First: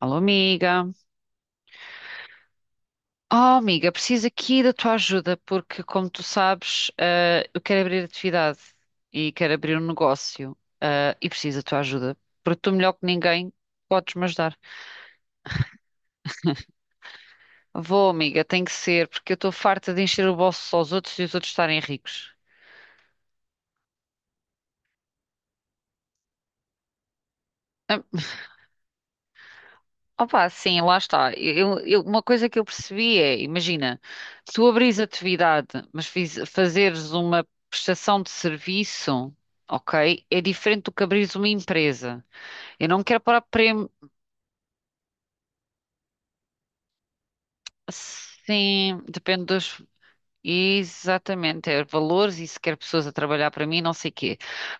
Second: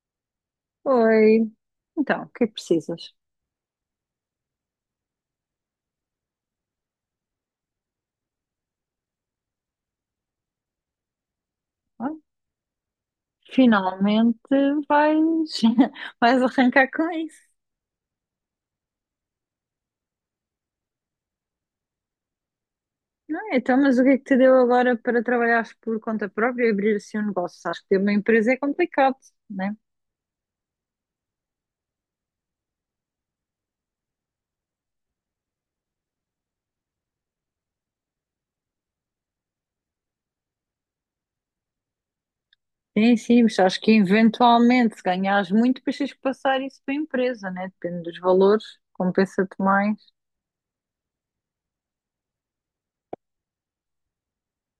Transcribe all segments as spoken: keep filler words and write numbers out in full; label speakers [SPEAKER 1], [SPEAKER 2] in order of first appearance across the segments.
[SPEAKER 1] Alô, amiga.
[SPEAKER 2] Oi, então, o que é que precisas?
[SPEAKER 1] Oh, amiga, preciso aqui da tua ajuda, porque, como tu sabes, eh, eu quero abrir atividade e quero abrir um negócio, eh, e preciso da tua
[SPEAKER 2] Ah,
[SPEAKER 1] ajuda, porque tu, melhor que ninguém, podes-me
[SPEAKER 2] finalmente
[SPEAKER 1] ajudar.
[SPEAKER 2] vais, vais arrancar com isso,
[SPEAKER 1] Vou, amiga, tem que ser, porque eu estou farta de encher o bolso aos outros e os outros estarem ricos.
[SPEAKER 2] não é? Então, mas o que é que te deu agora para trabalhares por conta própria e abrir assim um negócio? Sabes que ter
[SPEAKER 1] Hum.
[SPEAKER 2] uma empresa é complicado, né?
[SPEAKER 1] Opa, sim, lá está. Eu- eu- uma coisa que eu percebi é, imagina, se tu abris atividade, mas fiz- fazeres uma prestação de serviço, ok, é diferente do que abris uma empresa. Eu não
[SPEAKER 2] Sim,
[SPEAKER 1] quero parar
[SPEAKER 2] sim, mas acho
[SPEAKER 1] prêmio.
[SPEAKER 2] que eventualmente, se ganhares muito, depois tens que passar isso para a empresa, né? Depende dos valores,
[SPEAKER 1] Sim, depende
[SPEAKER 2] compensa-te
[SPEAKER 1] dos.
[SPEAKER 2] mais.
[SPEAKER 1] Exatamente, é valores e se quer pessoas a trabalhar para mim, não sei quê.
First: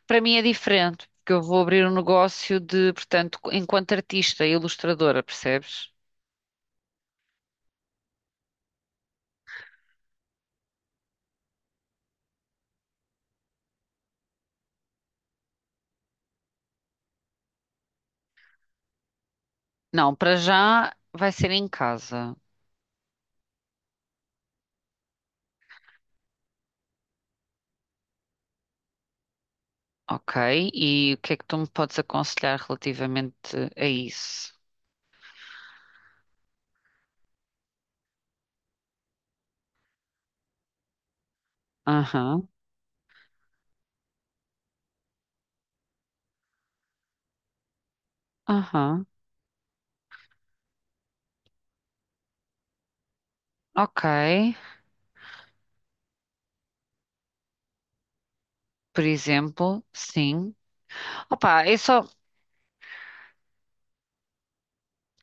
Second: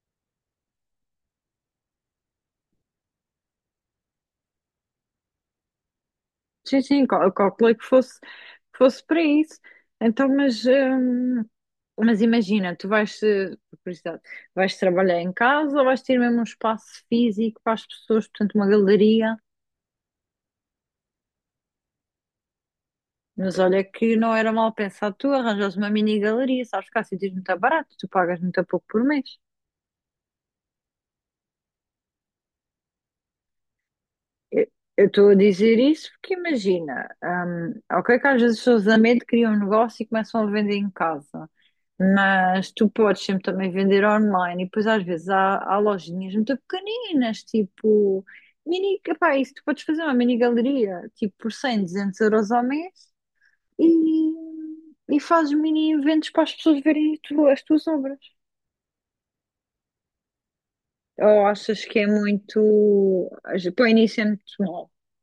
[SPEAKER 1] Para mim é diferente, porque eu vou abrir um negócio de, portanto, enquanto artista e ilustradora, percebes?
[SPEAKER 2] Sim, sim, cal- eu calculei que fosse, que fosse para isso. Então, mas, hum, mas imagina, tu vais, eh, por curiosidade, vais trabalhar em casa ou vais ter mesmo um espaço físico para as pessoas, portanto, uma galeria.
[SPEAKER 1] Não, para já vai ser em casa.
[SPEAKER 2] Mas olha que não era mal pensado tu arranjas uma mini galeria, sabes que há sítios muito baratos, tu pagas muito pouco por mês.
[SPEAKER 1] Ok, e o que é que tu me podes aconselhar relativamente a isso?
[SPEAKER 2] Eu eu estou a dizer isso porque imagina, hum, ok que às vezes as pessoas a medo criam um negócio e começam a vender em casa.
[SPEAKER 1] Aham,
[SPEAKER 2] Mas tu podes sempre também vender online e depois às vezes há, há lojinhas muito pequeninas, tipo mini,
[SPEAKER 1] aham,
[SPEAKER 2] epá, isso tu podes fazer uma mini galeria, tipo por cem, duzentos euros ao mês e,
[SPEAKER 1] ok.
[SPEAKER 2] e fazes mini eventos para as pessoas verem tu- as tuas obras.
[SPEAKER 1] Por exemplo, sim.
[SPEAKER 2] Ou
[SPEAKER 1] Opa, é
[SPEAKER 2] achas que é
[SPEAKER 1] só,
[SPEAKER 2] muito, para o início é muito,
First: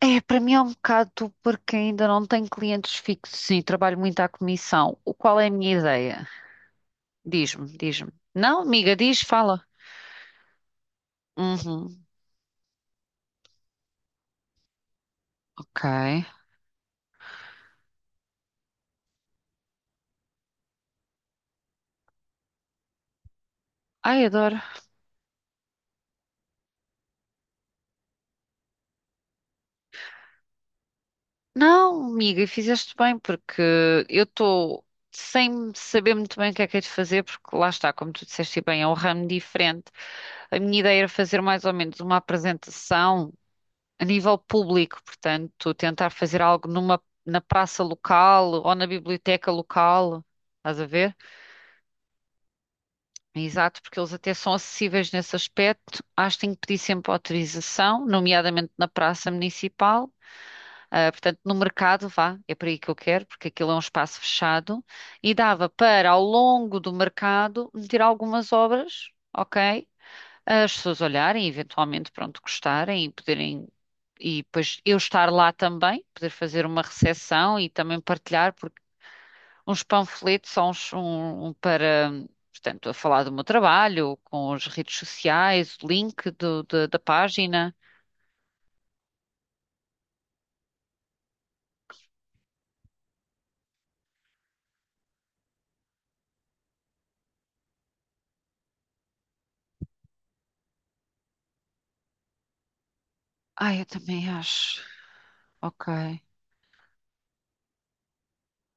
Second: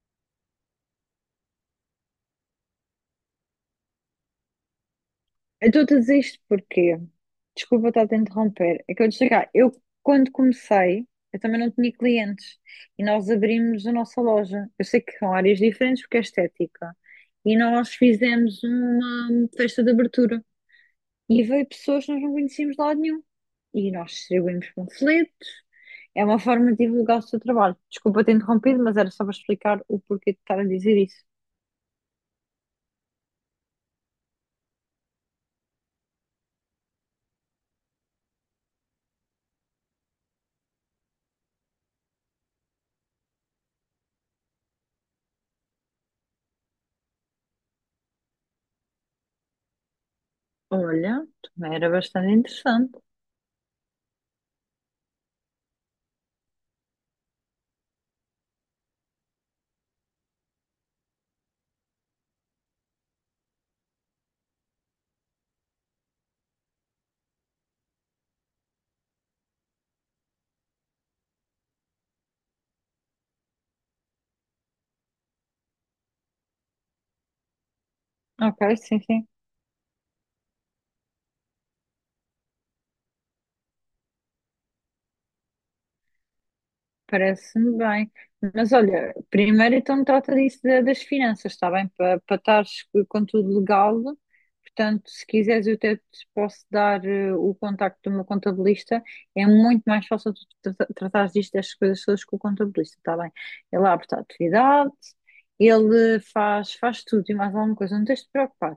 [SPEAKER 1] é, para mim é um bocado porque ainda não tenho clientes fixos, sim, trabalho muito à comissão. O qual é a
[SPEAKER 2] eu
[SPEAKER 1] minha
[SPEAKER 2] estou a dizer
[SPEAKER 1] ideia?
[SPEAKER 2] isto porque,
[SPEAKER 1] Diz-me,
[SPEAKER 2] desculpa estar a
[SPEAKER 1] diz-me.
[SPEAKER 2] te
[SPEAKER 1] Não,
[SPEAKER 2] interromper, é
[SPEAKER 1] amiga,
[SPEAKER 2] que eu ia
[SPEAKER 1] diz,
[SPEAKER 2] chegar,
[SPEAKER 1] fala.
[SPEAKER 2] eu quando comecei, eu também não tinha
[SPEAKER 1] Uhum,
[SPEAKER 2] clientes e nós abrimos a nossa loja. Eu sei que são áreas
[SPEAKER 1] ok.
[SPEAKER 2] diferentes porque é estética e nós fizemos uma festa de abertura e veio pessoas que nós não conhecíamos de lado nenhum e nós
[SPEAKER 1] Ai, adoro.
[SPEAKER 2] distribuímos panfletos, é uma forma de divulgar o seu trabalho. Desculpa ter interrompido, mas era só para explicar o porquê de estar a dizer isso.
[SPEAKER 1] Não, amiga, e fizeste bem, porque eu estou sem saber muito bem o que é que hei de fazer, porque lá está, como tu disseste e bem, é um ramo diferente. A minha ideia era fazer mais ou menos uma apresentação a nível público, portanto, tentar fazer algo numa, na praça local ou na biblioteca local, estás a ver?
[SPEAKER 2] Olha, também era bastante interessante.
[SPEAKER 1] Exato, porque eles até são acessíveis nesse aspecto. Acho que tenho que pedir sempre autorização, nomeadamente na praça municipal. Ah, portanto, no mercado, vá, é para aí que eu quero, porque aquilo é um espaço fechado, e dava para, ao longo do mercado, meter algumas obras, ok? As pessoas olharem, eventualmente, pronto, gostarem e poderem, e depois eu estar lá também, poder fazer uma recepção e também partilhar,
[SPEAKER 2] Ok,
[SPEAKER 1] porque
[SPEAKER 2] sim, sim.
[SPEAKER 1] uns panfletos são uns, um, um para, portanto, a falar do meu trabalho, com as redes sociais, o link do- da da página.
[SPEAKER 2] Parece-me bem. Mas olha, primeiro então trata disso da- das finanças, está bem? Para para estares com tudo legal. Portanto, se quiseres, eu até te posso dar eh, o contacto do meu contabilista. É muito mais fácil tu trata- tratares disto, destas coisas todas com o contabilista, está bem?
[SPEAKER 1] Ai, eu
[SPEAKER 2] Ele abre a
[SPEAKER 1] também acho,
[SPEAKER 2] atividade, ele
[SPEAKER 1] ok.
[SPEAKER 2] faz, faz tudo e mais alguma coisa. Não tens de te preocupar.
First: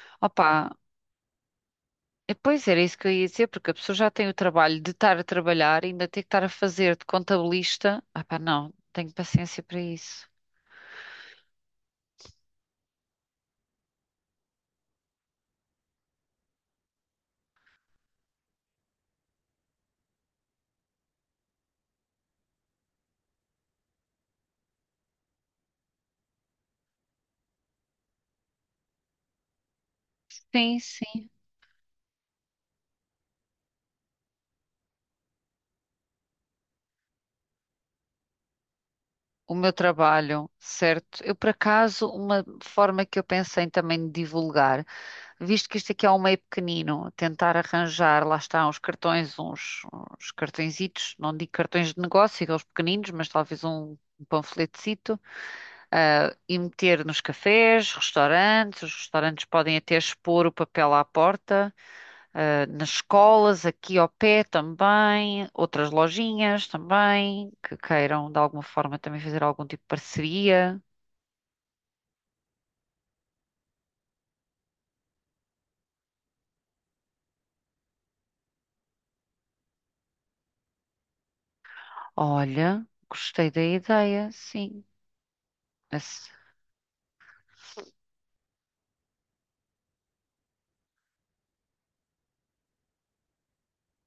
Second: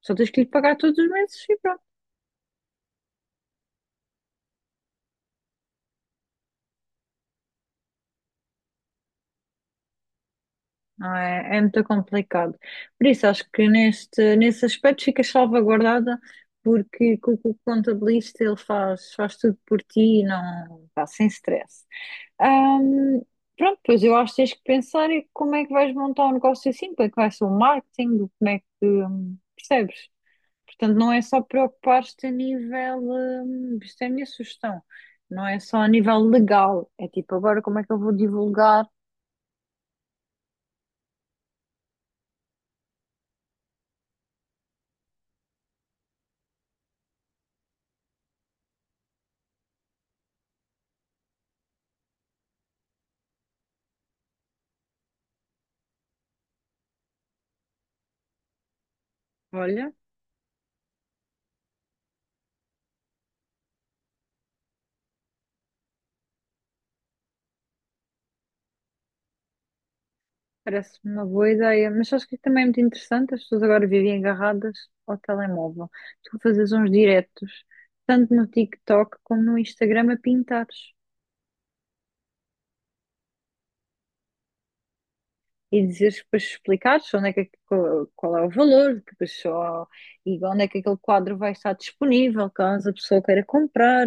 [SPEAKER 2] Só tens que lhe
[SPEAKER 1] Opa,
[SPEAKER 2] pagar todos os meses e pronto.
[SPEAKER 1] Eh, pois era isso que eu ia dizer, porque a pessoa já tem o trabalho de estar a trabalhar, e ainda tem que estar a fazer de contabilista. Ah, pá, não, tenho paciência para isso.
[SPEAKER 2] Não é, é muito complicado. Por isso, acho que neste, nesse aspecto fica salvaguardada, porque co- co- o contabilista ele faz, faz tudo por ti e não pá, sem stress. Ahm, Pronto, pois eu acho que tens que pensar em como é que vais montar um negócio assim, como é que vai ser o marketing, como é que hum, percebes?
[SPEAKER 1] Sim,
[SPEAKER 2] Portanto, não é
[SPEAKER 1] sim.
[SPEAKER 2] só preocupar-te a nível, hum, isto é a minha sugestão, não é só a nível legal, é tipo agora como é que eu vou divulgar.
[SPEAKER 1] O meu trabalho, certo? Eu, por acaso, uma forma que eu pensei também de divulgar, visto que isto aqui é um meio pequenino, tentar arranjar, lá está, uns cartões, uns, uns cartõezitos, não digo cartões de negócio, aqueles pequeninos, mas talvez um, um panfletecito, ah, e meter nos cafés, restaurantes, os restaurantes podem
[SPEAKER 2] Olha,
[SPEAKER 1] até expor o papel à porta, ah, nas escolas, aqui ao pé também, outras lojinhas também, que queiram de alguma forma também fazer algum tipo de parceria.
[SPEAKER 2] parece uma boa ideia, mas acho que também é muito interessante. As pessoas agora vivem agarradas ao telemóvel. Tu fazes uns diretos, tanto no TikTok como no Instagram, a pintares
[SPEAKER 1] Olha, gostei da ideia, sim.
[SPEAKER 2] e dizeres que
[SPEAKER 1] Esse-
[SPEAKER 2] depois explicares onde é que, é que- qual qual é o valor que pessoa e onde é que aquele quadro vai estar disponível, caso a pessoa queira comprar.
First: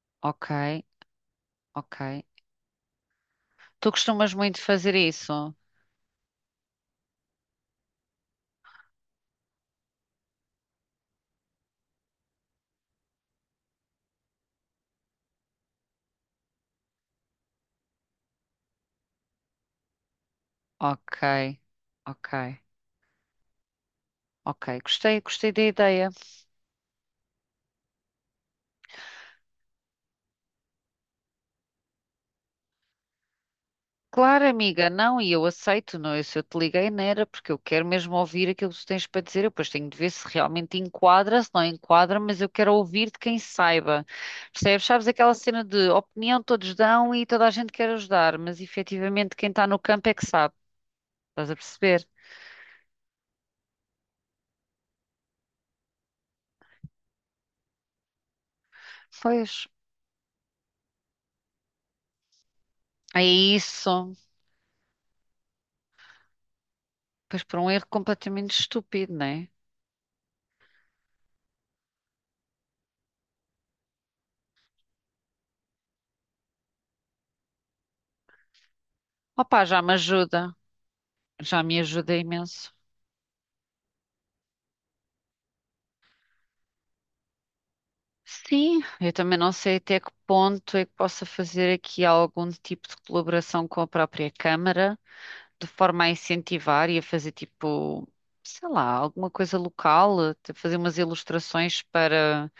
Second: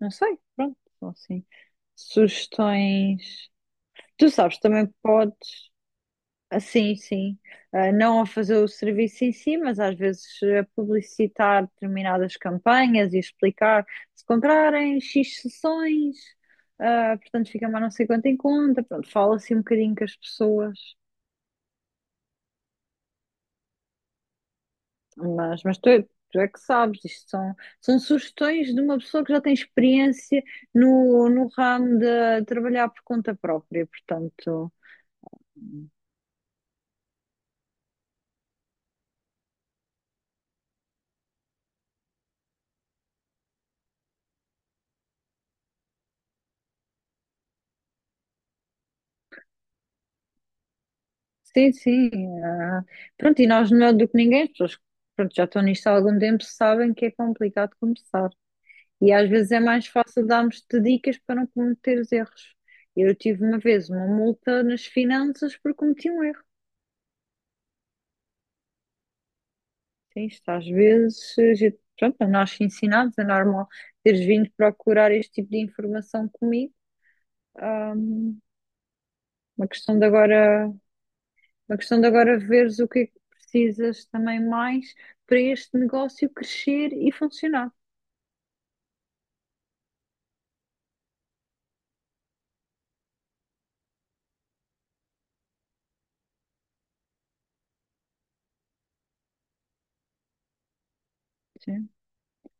[SPEAKER 2] Não sei,
[SPEAKER 1] ok,
[SPEAKER 2] pronto, são assim
[SPEAKER 1] ok.
[SPEAKER 2] sugestões.
[SPEAKER 1] Tu
[SPEAKER 2] Tu
[SPEAKER 1] costumas
[SPEAKER 2] sabes,
[SPEAKER 1] muito
[SPEAKER 2] também
[SPEAKER 1] fazer isso?
[SPEAKER 2] podes. Ah, sim, sim. Ah, não a fazer o serviço em si, mas às vezes a publicitar determinadas campanhas e explicar se comprarem xis sessões, ah, portanto fica mais não sei quanto em conta. Pronto, fala assim um bocadinho com as pessoas.
[SPEAKER 1] Ok, ok, ok. Gostei, gostei da
[SPEAKER 2] Mas, mas tu, é-
[SPEAKER 1] ideia.
[SPEAKER 2] tu é que sabes, isto são, são sugestões de uma pessoa que já tem experiência no, no ramo de trabalhar por conta própria,
[SPEAKER 1] Claro,
[SPEAKER 2] portanto.
[SPEAKER 1] amiga, não, e eu aceito, não, eu, se eu te liguei não era porque eu quero mesmo ouvir aquilo que tu tens para dizer, eu depois tenho de ver se realmente enquadra, se não enquadra, mas eu quero ouvir de quem saiba, percebes? Sabes aquela cena de opinião todos dão e toda a gente quer ajudar, mas efetivamente quem está no campo é que sabe, estás a
[SPEAKER 2] Sim,
[SPEAKER 1] perceber?
[SPEAKER 2] sim. Ah, pronto, e nós melhor do que ninguém, as pessoas que pronto, já estão nisto há algum tempo sabem que é complicado começar. E às vezes
[SPEAKER 1] Pois,
[SPEAKER 2] é mais fácil darmos-te dicas para não cometer os erros. Eu
[SPEAKER 1] é
[SPEAKER 2] tive uma vez uma
[SPEAKER 1] isso,
[SPEAKER 2] multa nas finanças por cometi um erro.
[SPEAKER 1] pois por um erro completamente estúpido, não é?
[SPEAKER 2] Sim, isto às vezes, a gente- pronto, nós ensinados, é normal teres vindo procurar este tipo de informação comigo. Ah,
[SPEAKER 1] Opá,
[SPEAKER 2] uma
[SPEAKER 1] já me
[SPEAKER 2] questão de
[SPEAKER 1] ajuda,
[SPEAKER 2] agora.
[SPEAKER 1] já
[SPEAKER 2] A
[SPEAKER 1] me
[SPEAKER 2] questão de
[SPEAKER 1] ajuda
[SPEAKER 2] agora
[SPEAKER 1] imenso.
[SPEAKER 2] veres o que é que precisas também mais para este negócio crescer e funcionar.
[SPEAKER 1] Sim, eu também não sei até que ponto é que possa fazer aqui algum tipo de colaboração com a própria Câmara, de forma a incentivar e a fazer tipo, sei lá, alguma coisa local, até fazer umas ilustrações
[SPEAKER 2] Sim.
[SPEAKER 1] para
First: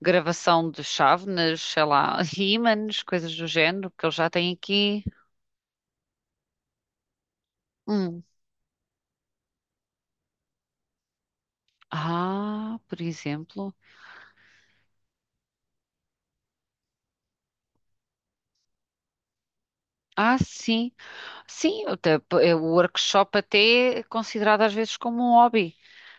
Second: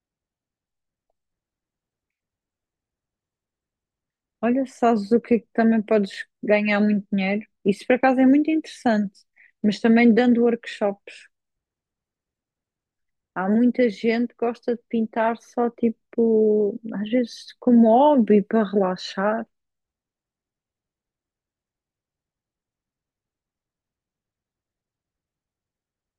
[SPEAKER 1] gravação de chávenas, sei lá, ímãs, coisas do género, que eles já têm
[SPEAKER 2] Olha,
[SPEAKER 1] aqui.
[SPEAKER 2] sabes o que é que também podes ganhar muito dinheiro? Isso por acaso
[SPEAKER 1] Hum.
[SPEAKER 2] é muito interessante, mas também dando workshops.
[SPEAKER 1] Ah, por
[SPEAKER 2] Há
[SPEAKER 1] exemplo.
[SPEAKER 2] muita gente que gosta de pintar só tipo, às vezes como hobby para relaxar.
[SPEAKER 1] Ah, sim. Sim, até- p- é o workshop até é considerado às vezes como um hobby.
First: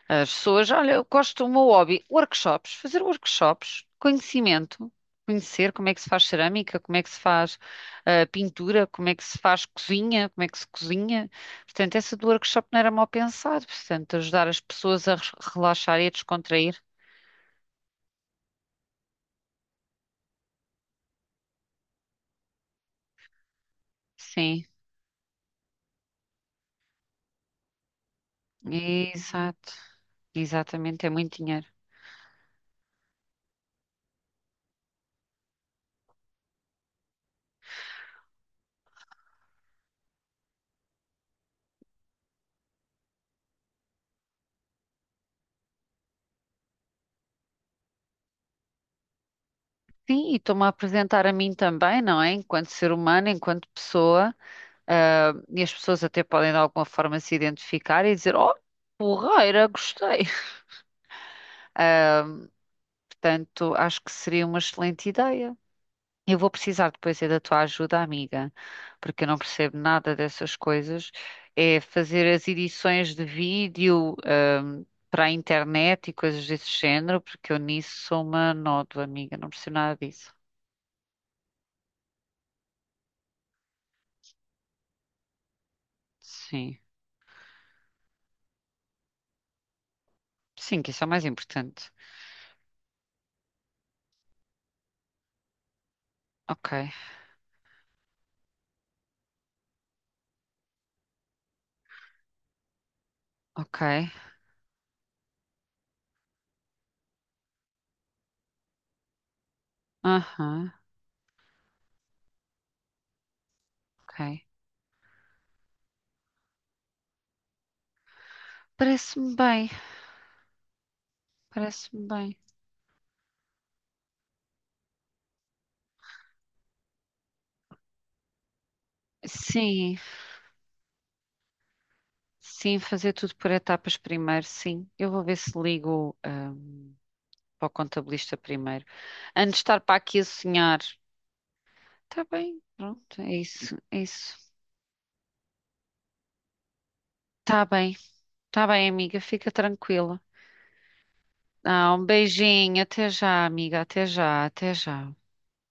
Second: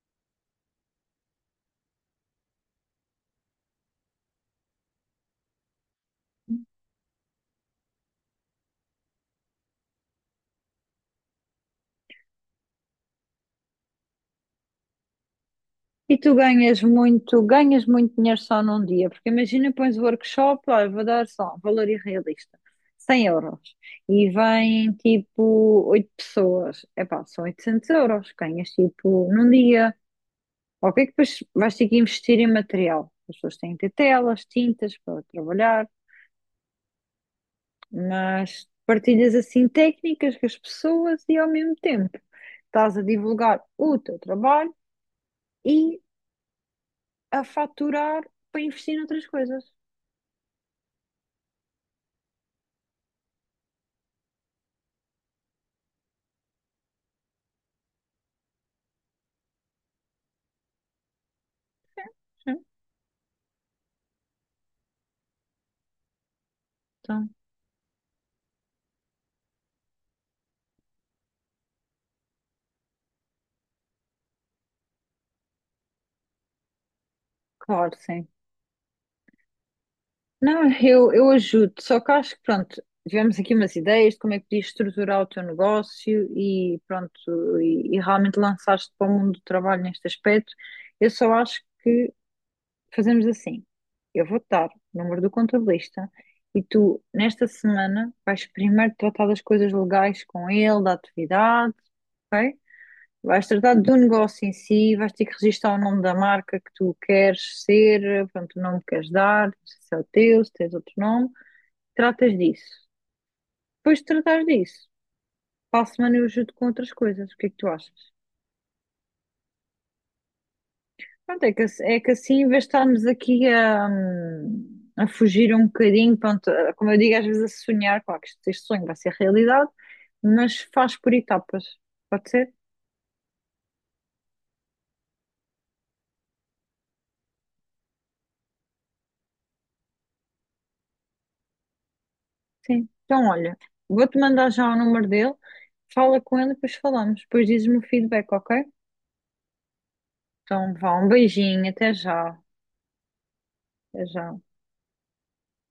[SPEAKER 1] As pessoas, olha, eu gosto do meu hobby, workshops, fazer workshops, conhecimento, conhecer como é que se faz cerâmica, como é que se faz ah, pintura, como é que se faz cozinha, como é que se cozinha. Portanto, essa do workshop não era mal pensado, portanto, ajudar as pessoas a re- relaxar e a
[SPEAKER 2] E tu
[SPEAKER 1] descontrair.
[SPEAKER 2] ganhas muito, ganhas muito dinheiro só num dia, porque imagina, pões o workshop, olha, vou dar só, valor irrealista, cem euros, e
[SPEAKER 1] Sim,
[SPEAKER 2] vêm tipo oito pessoas, epá, são oitocentos euros, ganhas tipo num
[SPEAKER 1] exato,
[SPEAKER 2] dia, ok,
[SPEAKER 1] exatamente, é
[SPEAKER 2] que
[SPEAKER 1] muito
[SPEAKER 2] depois
[SPEAKER 1] dinheiro.
[SPEAKER 2] vais ter que investir em material, as pessoas têm que ter telas, tintas para trabalhar, mas partilhas assim técnicas com as pessoas e ao mesmo tempo estás a divulgar o teu trabalho e a faturar para investir noutras coisas.
[SPEAKER 1] Sim, e estou-me a apresentar a mim também, não é? Enquanto ser humano, enquanto pessoa. Ah, e as pessoas até podem de alguma forma se identificar e dizer: Oh, porreira, gostei. Portanto, acho que seria uma excelente ideia. Eu vou precisar depois é
[SPEAKER 2] Então,
[SPEAKER 1] da tua ajuda, amiga, porque eu não percebo nada dessas coisas. É fazer as edições de vídeo, ahm, para a internet e coisas desse género, porque eu
[SPEAKER 2] claro,
[SPEAKER 1] nisso sou
[SPEAKER 2] sim.
[SPEAKER 1] uma nódoa, amiga, não percebo nada disso.
[SPEAKER 2] Não, eu, eu ajudo, só que acho que, pronto, tivemos aqui umas ideias de como é que podias estruturar o teu negócio
[SPEAKER 1] Sim,
[SPEAKER 2] e, pronto, e, e realmente lançaste para o mundo do trabalho neste aspecto.
[SPEAKER 1] sim, que isso é o
[SPEAKER 2] Eu
[SPEAKER 1] mais
[SPEAKER 2] só acho
[SPEAKER 1] importante.
[SPEAKER 2] que fazemos assim: eu vou-te dar o número do contabilista e
[SPEAKER 1] Ok,
[SPEAKER 2] tu, nesta semana, vais primeiro tratar das coisas legais com ele, da atividade, ok? Vais tratar
[SPEAKER 1] ok,
[SPEAKER 2] do negócio em si, vais ter que registrar o nome da marca que tu queres ser, pronto, o nome que queres dar, se é o teu, se
[SPEAKER 1] aham,
[SPEAKER 2] tens outro nome. Tratas disso. Depois de
[SPEAKER 1] ok.
[SPEAKER 2] tratares disso, para a semana eu ajudo com outras coisas. O que é que tu achas?
[SPEAKER 1] Parece-me bem.
[SPEAKER 2] Pronto, é que, ass- é
[SPEAKER 1] Parece-me
[SPEAKER 2] que
[SPEAKER 1] bem.
[SPEAKER 2] assim, em vez de estarmos aqui a, hum, a fugir um bocadinho, pronto, a- como eu digo, às vezes a sonhar, claro que este este sonho vai ser realidade,
[SPEAKER 1] Sim,
[SPEAKER 2] mas faz por etapas. Pode ser?
[SPEAKER 1] sim, fazer tudo por etapas primeiro, sim. Eu vou ver se ligo, ah, para o contabilista primeiro. Antes de estar para aqui a sonhar. Tá bem,
[SPEAKER 2] Sim.
[SPEAKER 1] pronto,
[SPEAKER 2] Então,
[SPEAKER 1] é
[SPEAKER 2] olha,
[SPEAKER 1] isso, é
[SPEAKER 2] vou-te
[SPEAKER 1] isso.
[SPEAKER 2] mandar já o número dele, fala com ele depois falamos. Depois
[SPEAKER 1] Tá
[SPEAKER 2] dizes-me o
[SPEAKER 1] bem,
[SPEAKER 2] feedback,
[SPEAKER 1] tá
[SPEAKER 2] ok?
[SPEAKER 1] bem, amiga, fica tranquila.
[SPEAKER 2] Então, vá, um beijinho,
[SPEAKER 1] Ah,
[SPEAKER 2] até
[SPEAKER 1] um
[SPEAKER 2] já.
[SPEAKER 1] beijinho, até já, amiga, até
[SPEAKER 2] Até já.
[SPEAKER 1] já, até já.